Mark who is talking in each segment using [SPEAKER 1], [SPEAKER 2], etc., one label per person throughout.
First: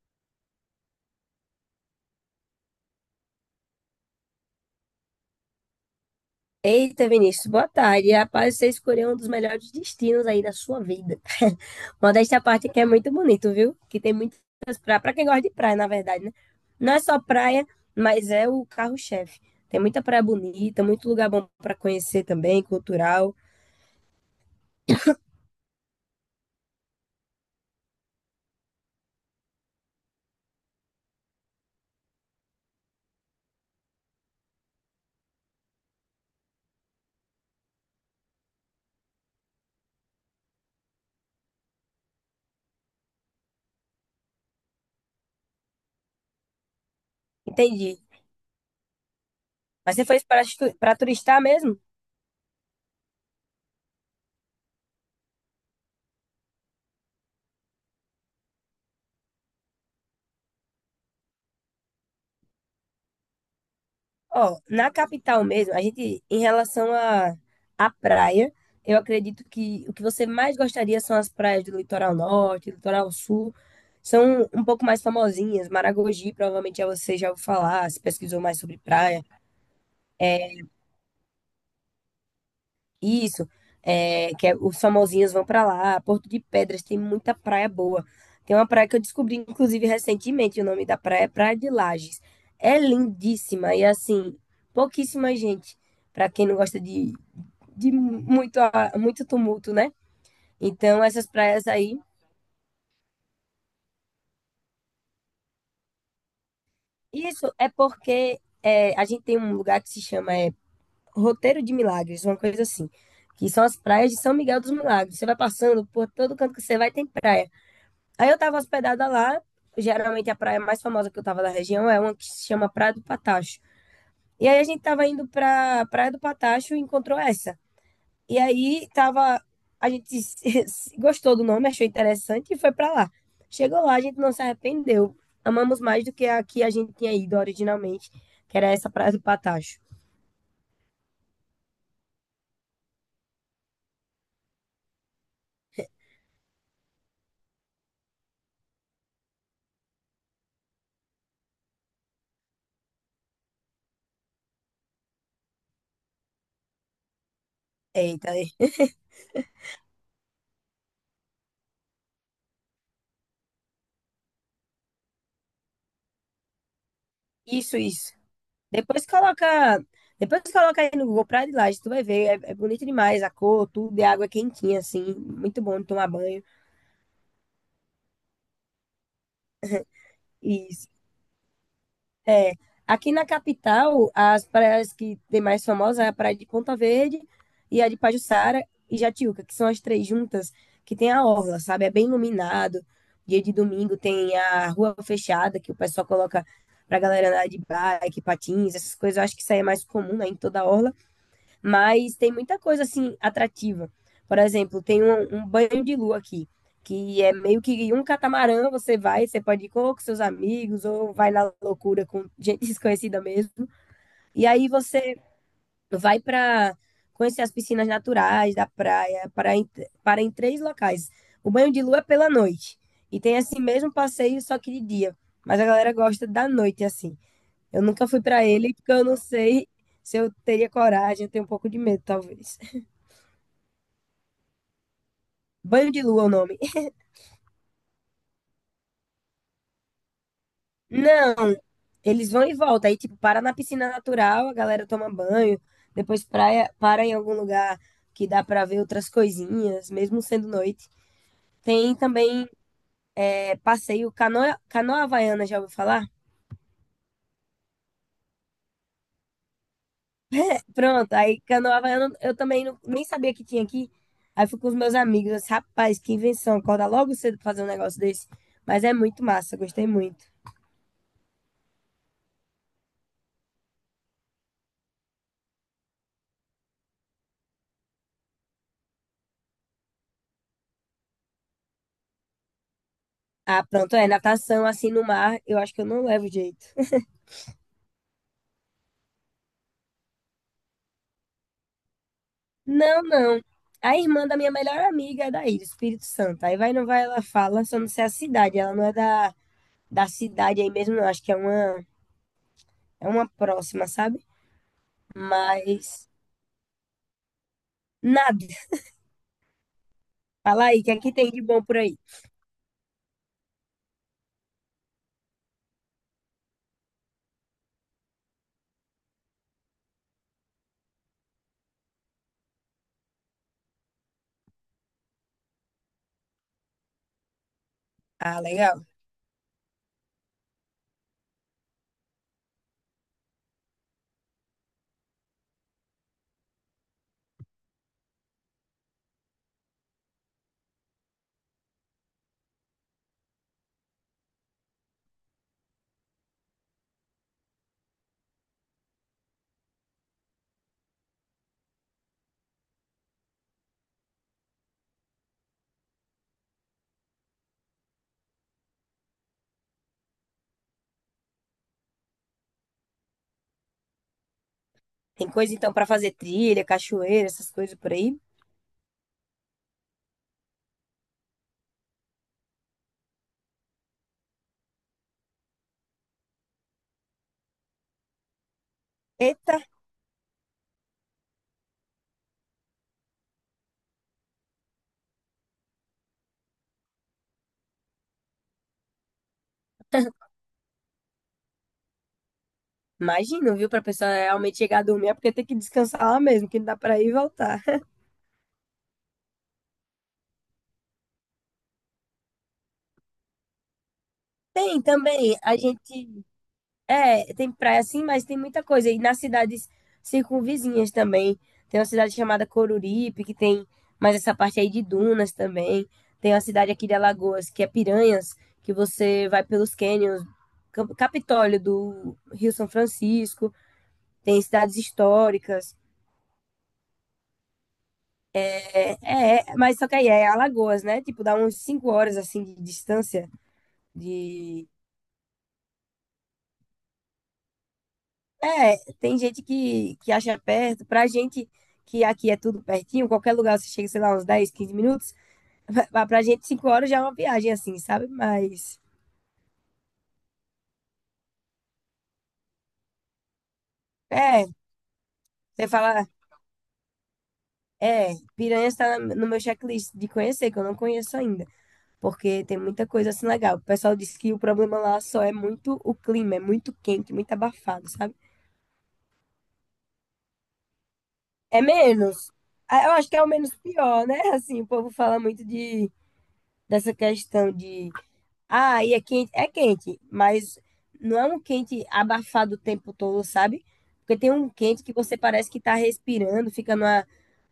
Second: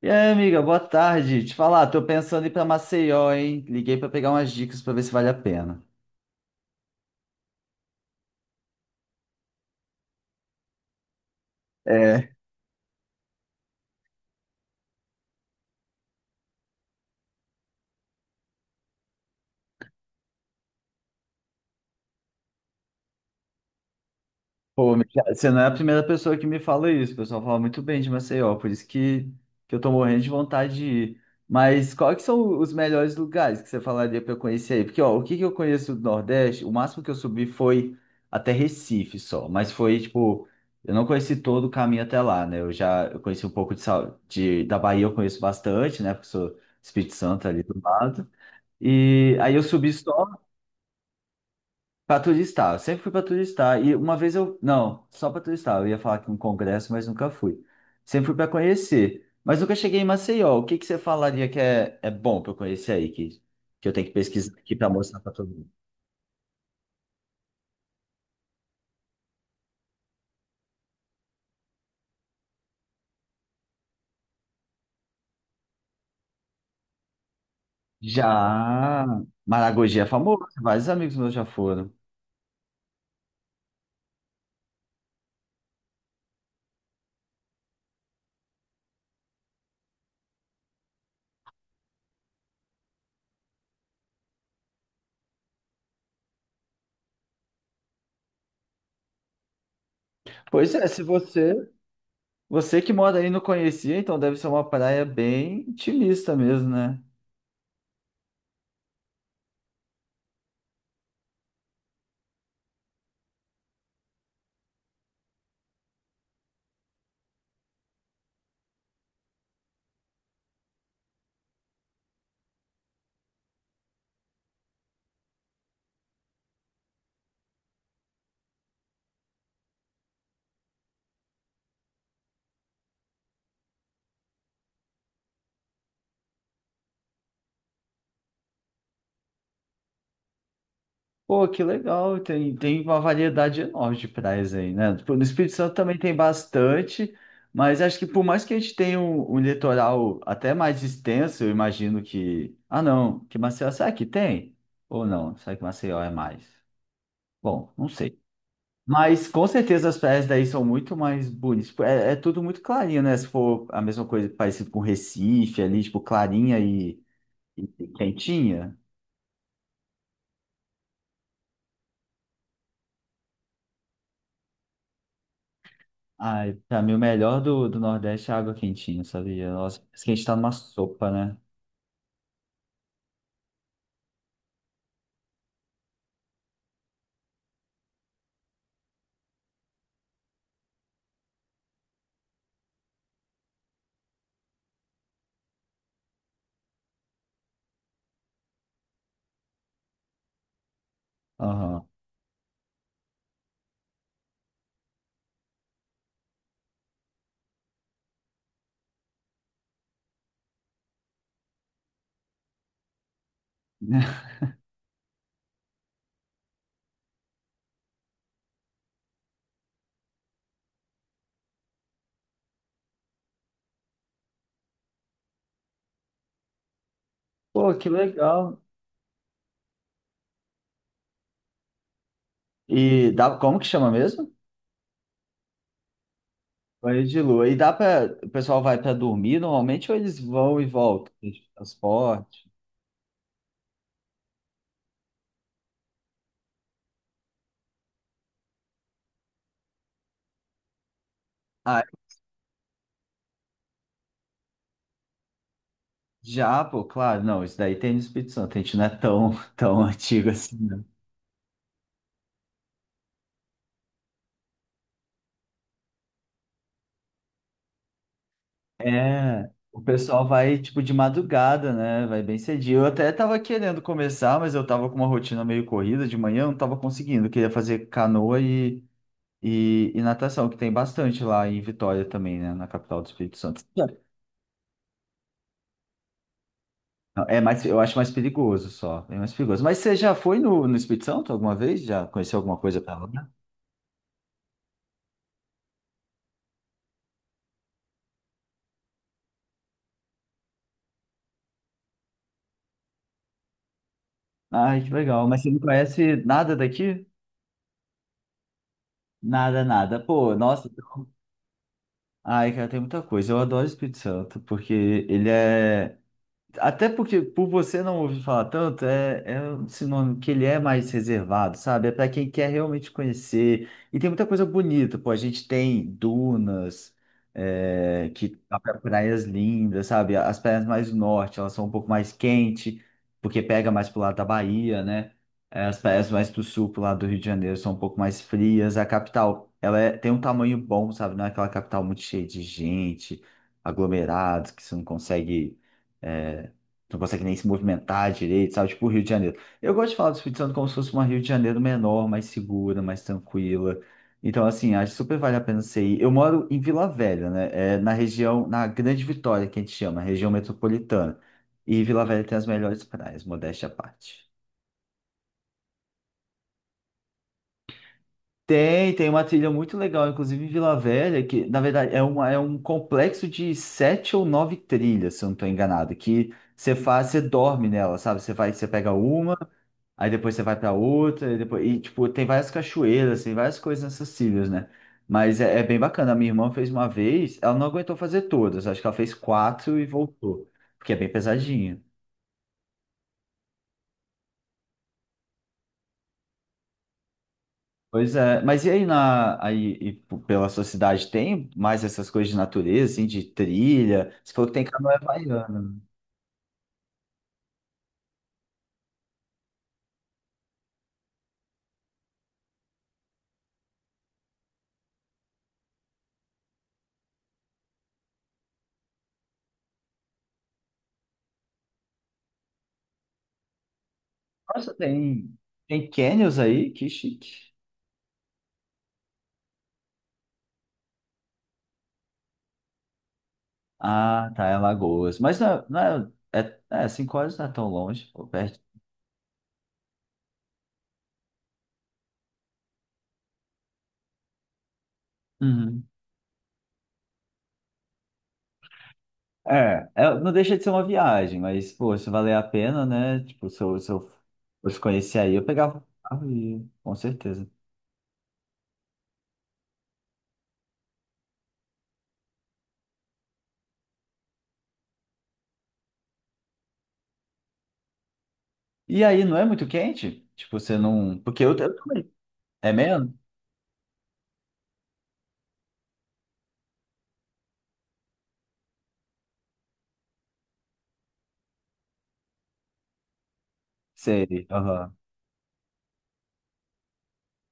[SPEAKER 1] E aí, amiga, boa tarde. Te falar, tô pensando em ir pra Maceió, hein? Liguei pra pegar umas dicas pra ver se vale a pena.
[SPEAKER 2] Eita, Vinícius, boa tarde. Rapaz, você escolheu um dos melhores destinos aí da sua vida. Modéstia à parte, que é muito bonito, viu? Que tem muitas praias. Pra quem gosta de praia, na verdade, né? Não é só praia, mas é o carro-chefe. Tem muita praia bonita, muito lugar bom pra conhecer também, cultural.
[SPEAKER 1] Pô, Michel, você não é a primeira pessoa que me fala isso. O pessoal fala muito bem de Maceió, por isso que eu tô morrendo de vontade de ir. Mas quais que são os melhores lugares que você falaria para eu conhecer aí? Porque, ó, o que que eu conheço do Nordeste, o máximo que eu subi foi até Recife só, mas foi, tipo, eu não conheci todo o caminho até lá, né? Eu conheci um pouco de, da Bahia, eu conheço bastante, né? Porque sou Espírito Santo ali do
[SPEAKER 2] Entendi.
[SPEAKER 1] lado. E aí eu subi
[SPEAKER 2] Mas você foi
[SPEAKER 1] só.
[SPEAKER 2] para turistar mesmo?
[SPEAKER 1] Pra turistar, eu sempre fui pra turistar. E uma vez eu. Não, só pra turistar. Eu ia falar que um congresso, mas nunca fui. Sempre fui pra conhecer. Mas nunca cheguei em Maceió. O que que você falaria que é bom pra eu conhecer aí? Que eu tenho que pesquisar
[SPEAKER 2] Ó,
[SPEAKER 1] aqui pra
[SPEAKER 2] na
[SPEAKER 1] mostrar pra
[SPEAKER 2] capital
[SPEAKER 1] todo mundo.
[SPEAKER 2] mesmo, a gente, em relação à praia, eu acredito que o que você mais gostaria são as praias do litoral norte, litoral sul, são um pouco mais famosinhas. Maragogi, provavelmente já você já ouviu falar, se pesquisou mais sobre
[SPEAKER 1] Já.
[SPEAKER 2] praia.
[SPEAKER 1] Maragogi é famoso, vários amigos meus já foram.
[SPEAKER 2] Isso, é, os famosinhos vão pra lá. Porto de Pedras tem muita praia boa. Tem uma praia que eu descobri, inclusive, recentemente. O nome da praia é Praia de Lages. É lindíssima e, assim, pouquíssima gente. Pra quem não gosta de muito tumulto, né?
[SPEAKER 1] Pois é, se
[SPEAKER 2] Então, essas
[SPEAKER 1] você.
[SPEAKER 2] praias aí.
[SPEAKER 1] Você que mora aí não conhecia, então deve ser uma praia bem intimista mesmo, né?
[SPEAKER 2] Isso é porque é, a gente tem um lugar que se chama é, Roteiro de Milagres, uma coisa assim. Que são as praias de São Miguel dos Milagres. Você vai passando por todo canto que você vai, tem praia. Aí eu tava hospedada lá, geralmente a praia mais famosa que eu tava da região é uma que se chama Praia do Patacho. E aí a gente tava indo pra Praia do Patacho e encontrou essa. E aí tava, a gente gostou do nome, achou interessante e foi pra lá. Chegou lá, a gente não se arrependeu. Amamos mais do que a gente tinha ido originalmente, que era essa Praia do Patacho.
[SPEAKER 1] Pô, que legal, tem uma variedade enorme de praias aí, né? Tipo, no Espírito Santo também tem bastante, mas acho que por mais que a gente tenha um litoral até mais extenso, eu imagino que. Ah, não, que Maceió, será que tem? Ou não? Será que Maceió é mais? Bom, não sei.
[SPEAKER 2] Eita,
[SPEAKER 1] Mas com certeza as praias daí são muito mais bonitas. Tipo, é, é tudo muito clarinho, né? Se for a mesma coisa parecido com Recife ali, tipo, clarinha e
[SPEAKER 2] isso, isso.
[SPEAKER 1] quentinha.
[SPEAKER 2] Depois coloca, depois coloca aí no Google Praia de Laje, tu vai ver, é, é bonito demais a cor, tudo, e a água é quentinha assim, muito bom de tomar banho.
[SPEAKER 1] Ai, pra mim o melhor do Nordeste é água quentinha, sabia? Nossa, parece que a gente tá numa
[SPEAKER 2] Isso.
[SPEAKER 1] sopa, né?
[SPEAKER 2] É, aqui na capital, as praias que tem mais famosas é a praia de Ponta Verde e a de Pajuçara e Jatiuca, que são as três juntas que tem a orla, sabe? É bem iluminado. Dia de domingo tem a rua fechada que o pessoal coloca pra galera andar de bike, patins, essas coisas. Eu acho que isso aí é mais comum, né, em toda a orla.
[SPEAKER 1] Aham.
[SPEAKER 2] Mas tem muita coisa assim atrativa. Por exemplo, tem um, um banho de lua aqui, que é meio que um catamarã, você vai, você pode ir ou com seus amigos, ou vai na loucura com gente desconhecida mesmo. E aí você vai para conhecer as piscinas naturais da praia, para em três locais. O banho de lua é pela noite. E tem esse mesmo passeio, só que de dia. Mas a galera gosta da noite, assim.
[SPEAKER 1] Pô,
[SPEAKER 2] Eu
[SPEAKER 1] que
[SPEAKER 2] nunca fui para
[SPEAKER 1] legal.
[SPEAKER 2] ele, porque eu não sei se eu teria coragem, eu tenho um pouco de medo, talvez.
[SPEAKER 1] E dá, como que chama mesmo?
[SPEAKER 2] Banho de lua é o nome.
[SPEAKER 1] Banho de lua. E dá pra. O pessoal vai pra dormir normalmente ou eles vão e voltam? Tem
[SPEAKER 2] Não,
[SPEAKER 1] tipo
[SPEAKER 2] eles
[SPEAKER 1] transporte?
[SPEAKER 2] vão e voltam. Aí, tipo, para na piscina natural, a galera toma banho, depois praia, para em algum lugar que dá para ver outras coisinhas, mesmo sendo noite.
[SPEAKER 1] Ah,
[SPEAKER 2] Tem também é, passeio canoa, canoa havaiana, já ouviu falar?
[SPEAKER 1] já, pô, claro. Não, isso daí tem no Espírito Santo. A gente não é tão, tão antigo assim.
[SPEAKER 2] Pronto, aí canoa havaiana eu também nem sabia que tinha aqui. Aí fui com os meus amigos, eu disse, rapaz, que invenção, acorda logo cedo pra fazer um negócio desse. Mas é muito
[SPEAKER 1] É,
[SPEAKER 2] massa,
[SPEAKER 1] o
[SPEAKER 2] gostei muito.
[SPEAKER 1] pessoal vai tipo de madrugada, né? Vai bem cedinho. Eu até tava querendo começar, mas eu tava com uma rotina meio corrida de manhã, eu não tava conseguindo. Eu queria fazer canoa e natação, que tem bastante lá em Vitória também, né? Na capital do Espírito
[SPEAKER 2] Ah,
[SPEAKER 1] Santo.
[SPEAKER 2] pronto, é natação assim no mar, eu acho que eu não levo jeito.
[SPEAKER 1] Não, é mais, eu acho mais perigoso só, é mais perigoso. Mas você já foi no Espírito Santo alguma vez? Já conheceu alguma coisa pra
[SPEAKER 2] Não,
[SPEAKER 1] lá?
[SPEAKER 2] não. A irmã da minha melhor amiga é daí, do Espírito Santo. Aí vai, não vai, ela fala, só não sei a cidade. Ela não é da, da cidade aí mesmo, não. Acho que é uma próxima, sabe?
[SPEAKER 1] Ai, que legal. Mas você não
[SPEAKER 2] Mas
[SPEAKER 1] conhece nada daqui?
[SPEAKER 2] nada.
[SPEAKER 1] Nada, nada. Pô,
[SPEAKER 2] Fala
[SPEAKER 1] nossa.
[SPEAKER 2] aí, o que é
[SPEAKER 1] Então,
[SPEAKER 2] que tem de bom por aí?
[SPEAKER 1] ai, cara, tem muita coisa. Eu adoro o Espírito Santo, porque ele é. Até porque, por você não ouvir falar tanto, é um sinônimo que ele é mais reservado, sabe? É para quem quer realmente conhecer. E tem muita coisa bonita, pô. A gente tem dunas, é, que
[SPEAKER 2] Ah,
[SPEAKER 1] dá pra
[SPEAKER 2] legal.
[SPEAKER 1] praias lindas, sabe? As praias mais do norte, elas são um pouco mais quentes, porque pega mais pro lado da Bahia, né? É, as praias mais pro sul, pro lado do Rio de Janeiro, são um pouco mais frias. A capital, ela é- tem um tamanho bom, sabe? Não é aquela capital muito cheia de gente, aglomerados, que você não consegue. É, não consegue nem se movimentar direito, sabe? Tipo o Rio de Janeiro. Eu gosto de falar do Espírito Santo como se fosse uma Rio de Janeiro menor, mais segura, mais tranquila. Então, assim, acho que super vale a pena você ir. Eu moro em Vila Velha, né? É na região, na Grande Vitória, que a gente chama, região metropolitana. E Vila Velha tem as melhores praias, modéstia à parte.
[SPEAKER 2] Tem coisa então pra fazer trilha, cachoeira, essas coisas por aí.
[SPEAKER 1] Tem, tem uma trilha muito legal, inclusive em Vila Velha, que na verdade é, uma, é um complexo de sete ou nove trilhas, se eu não estou enganado, que você faz, você dorme nela, sabe? Você vai, você pega uma.
[SPEAKER 2] Eita,
[SPEAKER 1] Aí depois você vai pra outra, e, depois e tipo, tem várias cachoeiras, tem várias coisas acessíveis, né? Mas é bem bacana. A minha irmã fez uma vez, ela não aguentou fazer todas, acho que ela fez quatro e voltou, porque é bem pesadinha.
[SPEAKER 2] imagino, viu? Pra pessoa realmente chegar a dormir, é porque tem que descansar lá mesmo, que não dá pra ir e voltar.
[SPEAKER 1] Pois é, mas e aí, na, aí e pela sua cidade tem mais essas coisas de natureza, assim, de trilha? Você falou que tem
[SPEAKER 2] Tem
[SPEAKER 1] canoa
[SPEAKER 2] também,
[SPEAKER 1] havaiana,
[SPEAKER 2] a
[SPEAKER 1] né?
[SPEAKER 2] gente É, tem praia sim, mas tem muita coisa. E nas cidades circunvizinhas também. Tem uma cidade chamada Coruripe, que tem mais essa parte aí de dunas também. Tem uma cidade aqui de Alagoas, que é Piranhas, que você vai pelos cânions, Capitólio do Rio São Francisco. Tem
[SPEAKER 1] Nossa,
[SPEAKER 2] cidades
[SPEAKER 1] tem,
[SPEAKER 2] históricas.
[SPEAKER 1] tem canyons aí? Que chique.
[SPEAKER 2] É, é, é, mas só que aí é Alagoas, né? Tipo, dá uns 5 horas assim de distância
[SPEAKER 1] Ah, tá, é
[SPEAKER 2] de
[SPEAKER 1] Lagoas. Mas não, é, não é, é, é, 5 horas não é tão longe, ou perto.
[SPEAKER 2] É, tem gente que acha perto. Pra gente, que aqui é tudo pertinho, qualquer lugar você chega, sei lá, uns 10, 15 minutos.
[SPEAKER 1] Uhum.
[SPEAKER 2] Pra gente, 5 horas já é uma viagem, assim, sabe? Mas,
[SPEAKER 1] É, é, não deixa de ser uma viagem, mas, pô, se valer a pena, né? Tipo, se eu
[SPEAKER 2] é,
[SPEAKER 1] fosse conhecer aí, eu
[SPEAKER 2] você
[SPEAKER 1] pegava o
[SPEAKER 2] fala,
[SPEAKER 1] carro e ia, com certeza.
[SPEAKER 2] é, Piranha está no meu checklist de conhecer, que eu não conheço ainda. Porque tem muita coisa assim legal. O pessoal diz que o problema lá só é muito o clima, é muito quente, muito abafado, sabe?
[SPEAKER 1] E aí, não é muito quente? Tipo, você não. Porque eu,
[SPEAKER 2] É
[SPEAKER 1] eu também.
[SPEAKER 2] menos.
[SPEAKER 1] É
[SPEAKER 2] Ah, eu acho que
[SPEAKER 1] mesmo?
[SPEAKER 2] é o menos pior, né? Assim, o povo fala muito de, dessa questão de Ah, e é quente, mas não é um quente abafado o tempo todo, sabe? Porque tem
[SPEAKER 1] Sei.
[SPEAKER 2] um quente que
[SPEAKER 1] Aham.
[SPEAKER 2] você parece que tá respirando, fica numa,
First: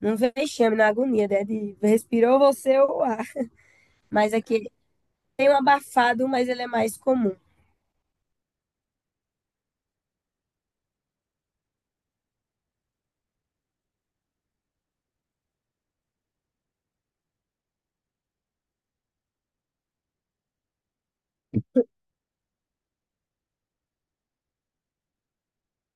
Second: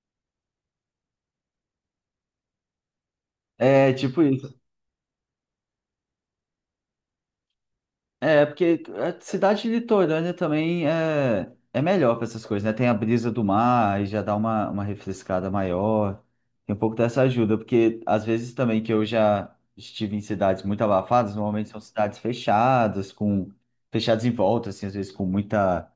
[SPEAKER 2] num vexame, na agonia, né? De respirou você ou o ar.
[SPEAKER 1] É, tipo.
[SPEAKER 2] Mas aqui tem um abafado, mas ele é mais comum.
[SPEAKER 1] É, porque a cidade litorânea também é melhor para essas coisas, né? Tem a brisa do mar e já dá uma refrescada maior. Tem um pouco dessa ajuda, porque às vezes também que eu já estive em cidades muito abafadas, normalmente são cidades fechadas, com fechadas em volta, assim, às vezes com muita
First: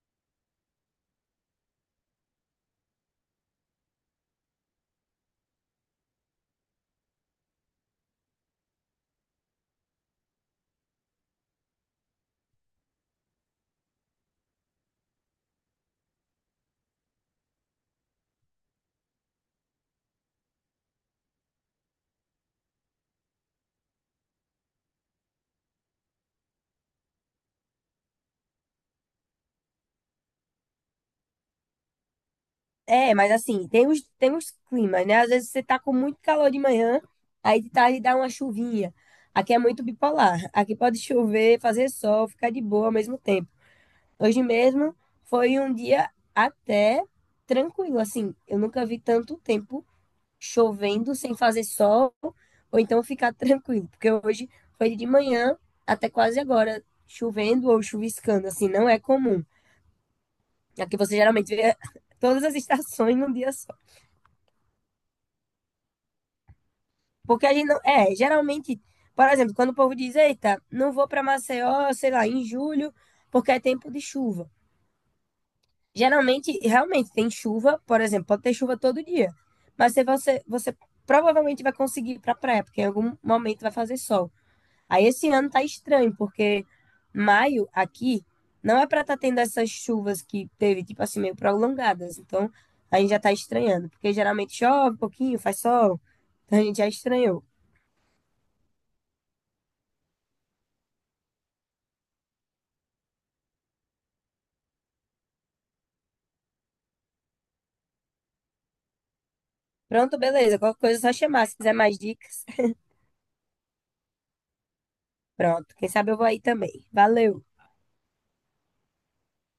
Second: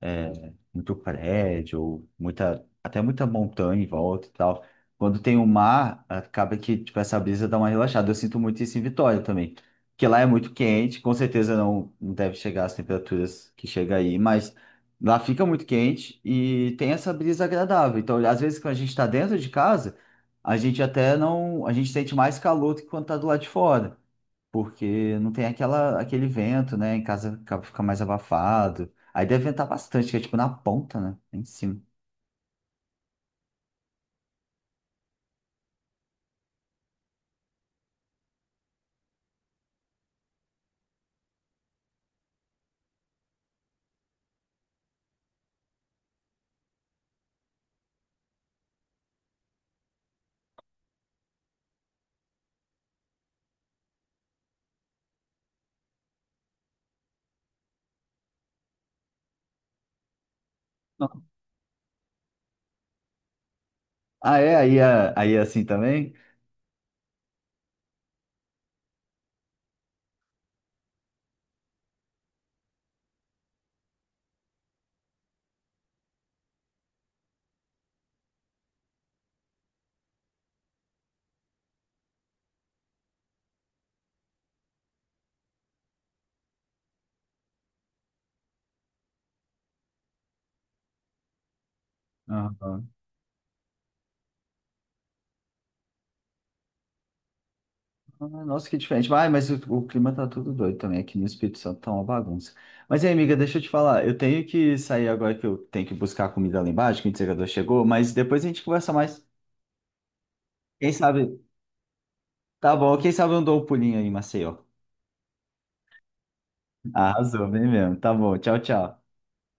[SPEAKER 1] muito prédio, muita, até muita montanha em volta e tal. Quando tem o mar, acaba que tipo, essa brisa dá uma relaxada. Eu sinto muito isso em Vitória também, porque lá é muito quente, com certeza não deve chegar às temperaturas que chega aí, mas lá fica muito quente e tem essa brisa agradável. Então, às vezes, quando a gente está dentro de casa, a gente até não, a gente sente mais calor do que quando está do lado de fora, porque não tem aquela, aquele vento, né? Em casa acaba- fica mais abafado. Aí deve ventar bastante, que é tipo na ponta, né? Em cima.
[SPEAKER 2] É, mas assim, tem os climas, né? Às vezes você tá com muito calor de manhã, aí de tarde dá uma chuvinha. Aqui é muito bipolar. Aqui pode chover, fazer sol, ficar de boa ao mesmo tempo. Hoje mesmo foi um dia até tranquilo, assim. Eu nunca vi tanto tempo chovendo sem fazer sol ou então ficar tranquilo, porque hoje foi de manhã até quase agora chovendo ou chuviscando, assim, não é comum. Aqui você geralmente vê todas as estações num dia só.
[SPEAKER 1] Ah, é? Aí é, aí é assim também?
[SPEAKER 2] Porque a gente não. É, geralmente, por exemplo, quando o povo diz, eita, não vou para Maceió, sei lá, em julho, porque é tempo de chuva. Geralmente, realmente, tem chuva, por exemplo, pode ter chuva todo dia. Mas se você, você provavelmente vai conseguir ir pra praia, porque em algum momento vai fazer sol. Aí esse ano tá estranho, porque maio aqui não é para estar tendo essas chuvas que teve, tipo assim, meio prolongadas. Então,
[SPEAKER 1] Aham.
[SPEAKER 2] a gente já tá estranhando, porque geralmente chove um pouquinho, faz sol. Então a gente já estranhou.
[SPEAKER 1] Ah, nossa, que diferente. Ah, mas o clima tá tudo doido também. Aqui no Espírito Santo tá uma bagunça. Mas aí, amiga, deixa eu te falar. Eu tenho que sair agora que eu tenho que buscar a comida lá embaixo, que o entregador chegou, mas depois a gente conversa mais.
[SPEAKER 2] Pronto, beleza. Qualquer
[SPEAKER 1] Quem
[SPEAKER 2] coisa é só
[SPEAKER 1] sabe?
[SPEAKER 2] chamar. Se quiser mais dicas,
[SPEAKER 1] Tá bom, quem sabe eu dou um pulinho aí em Maceió.
[SPEAKER 2] pronto. Quem sabe eu vou aí também. Valeu.
[SPEAKER 1] Arrasou, bem mesmo. Tá bom, tchau, tchau.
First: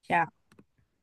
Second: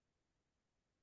[SPEAKER 2] Tchau.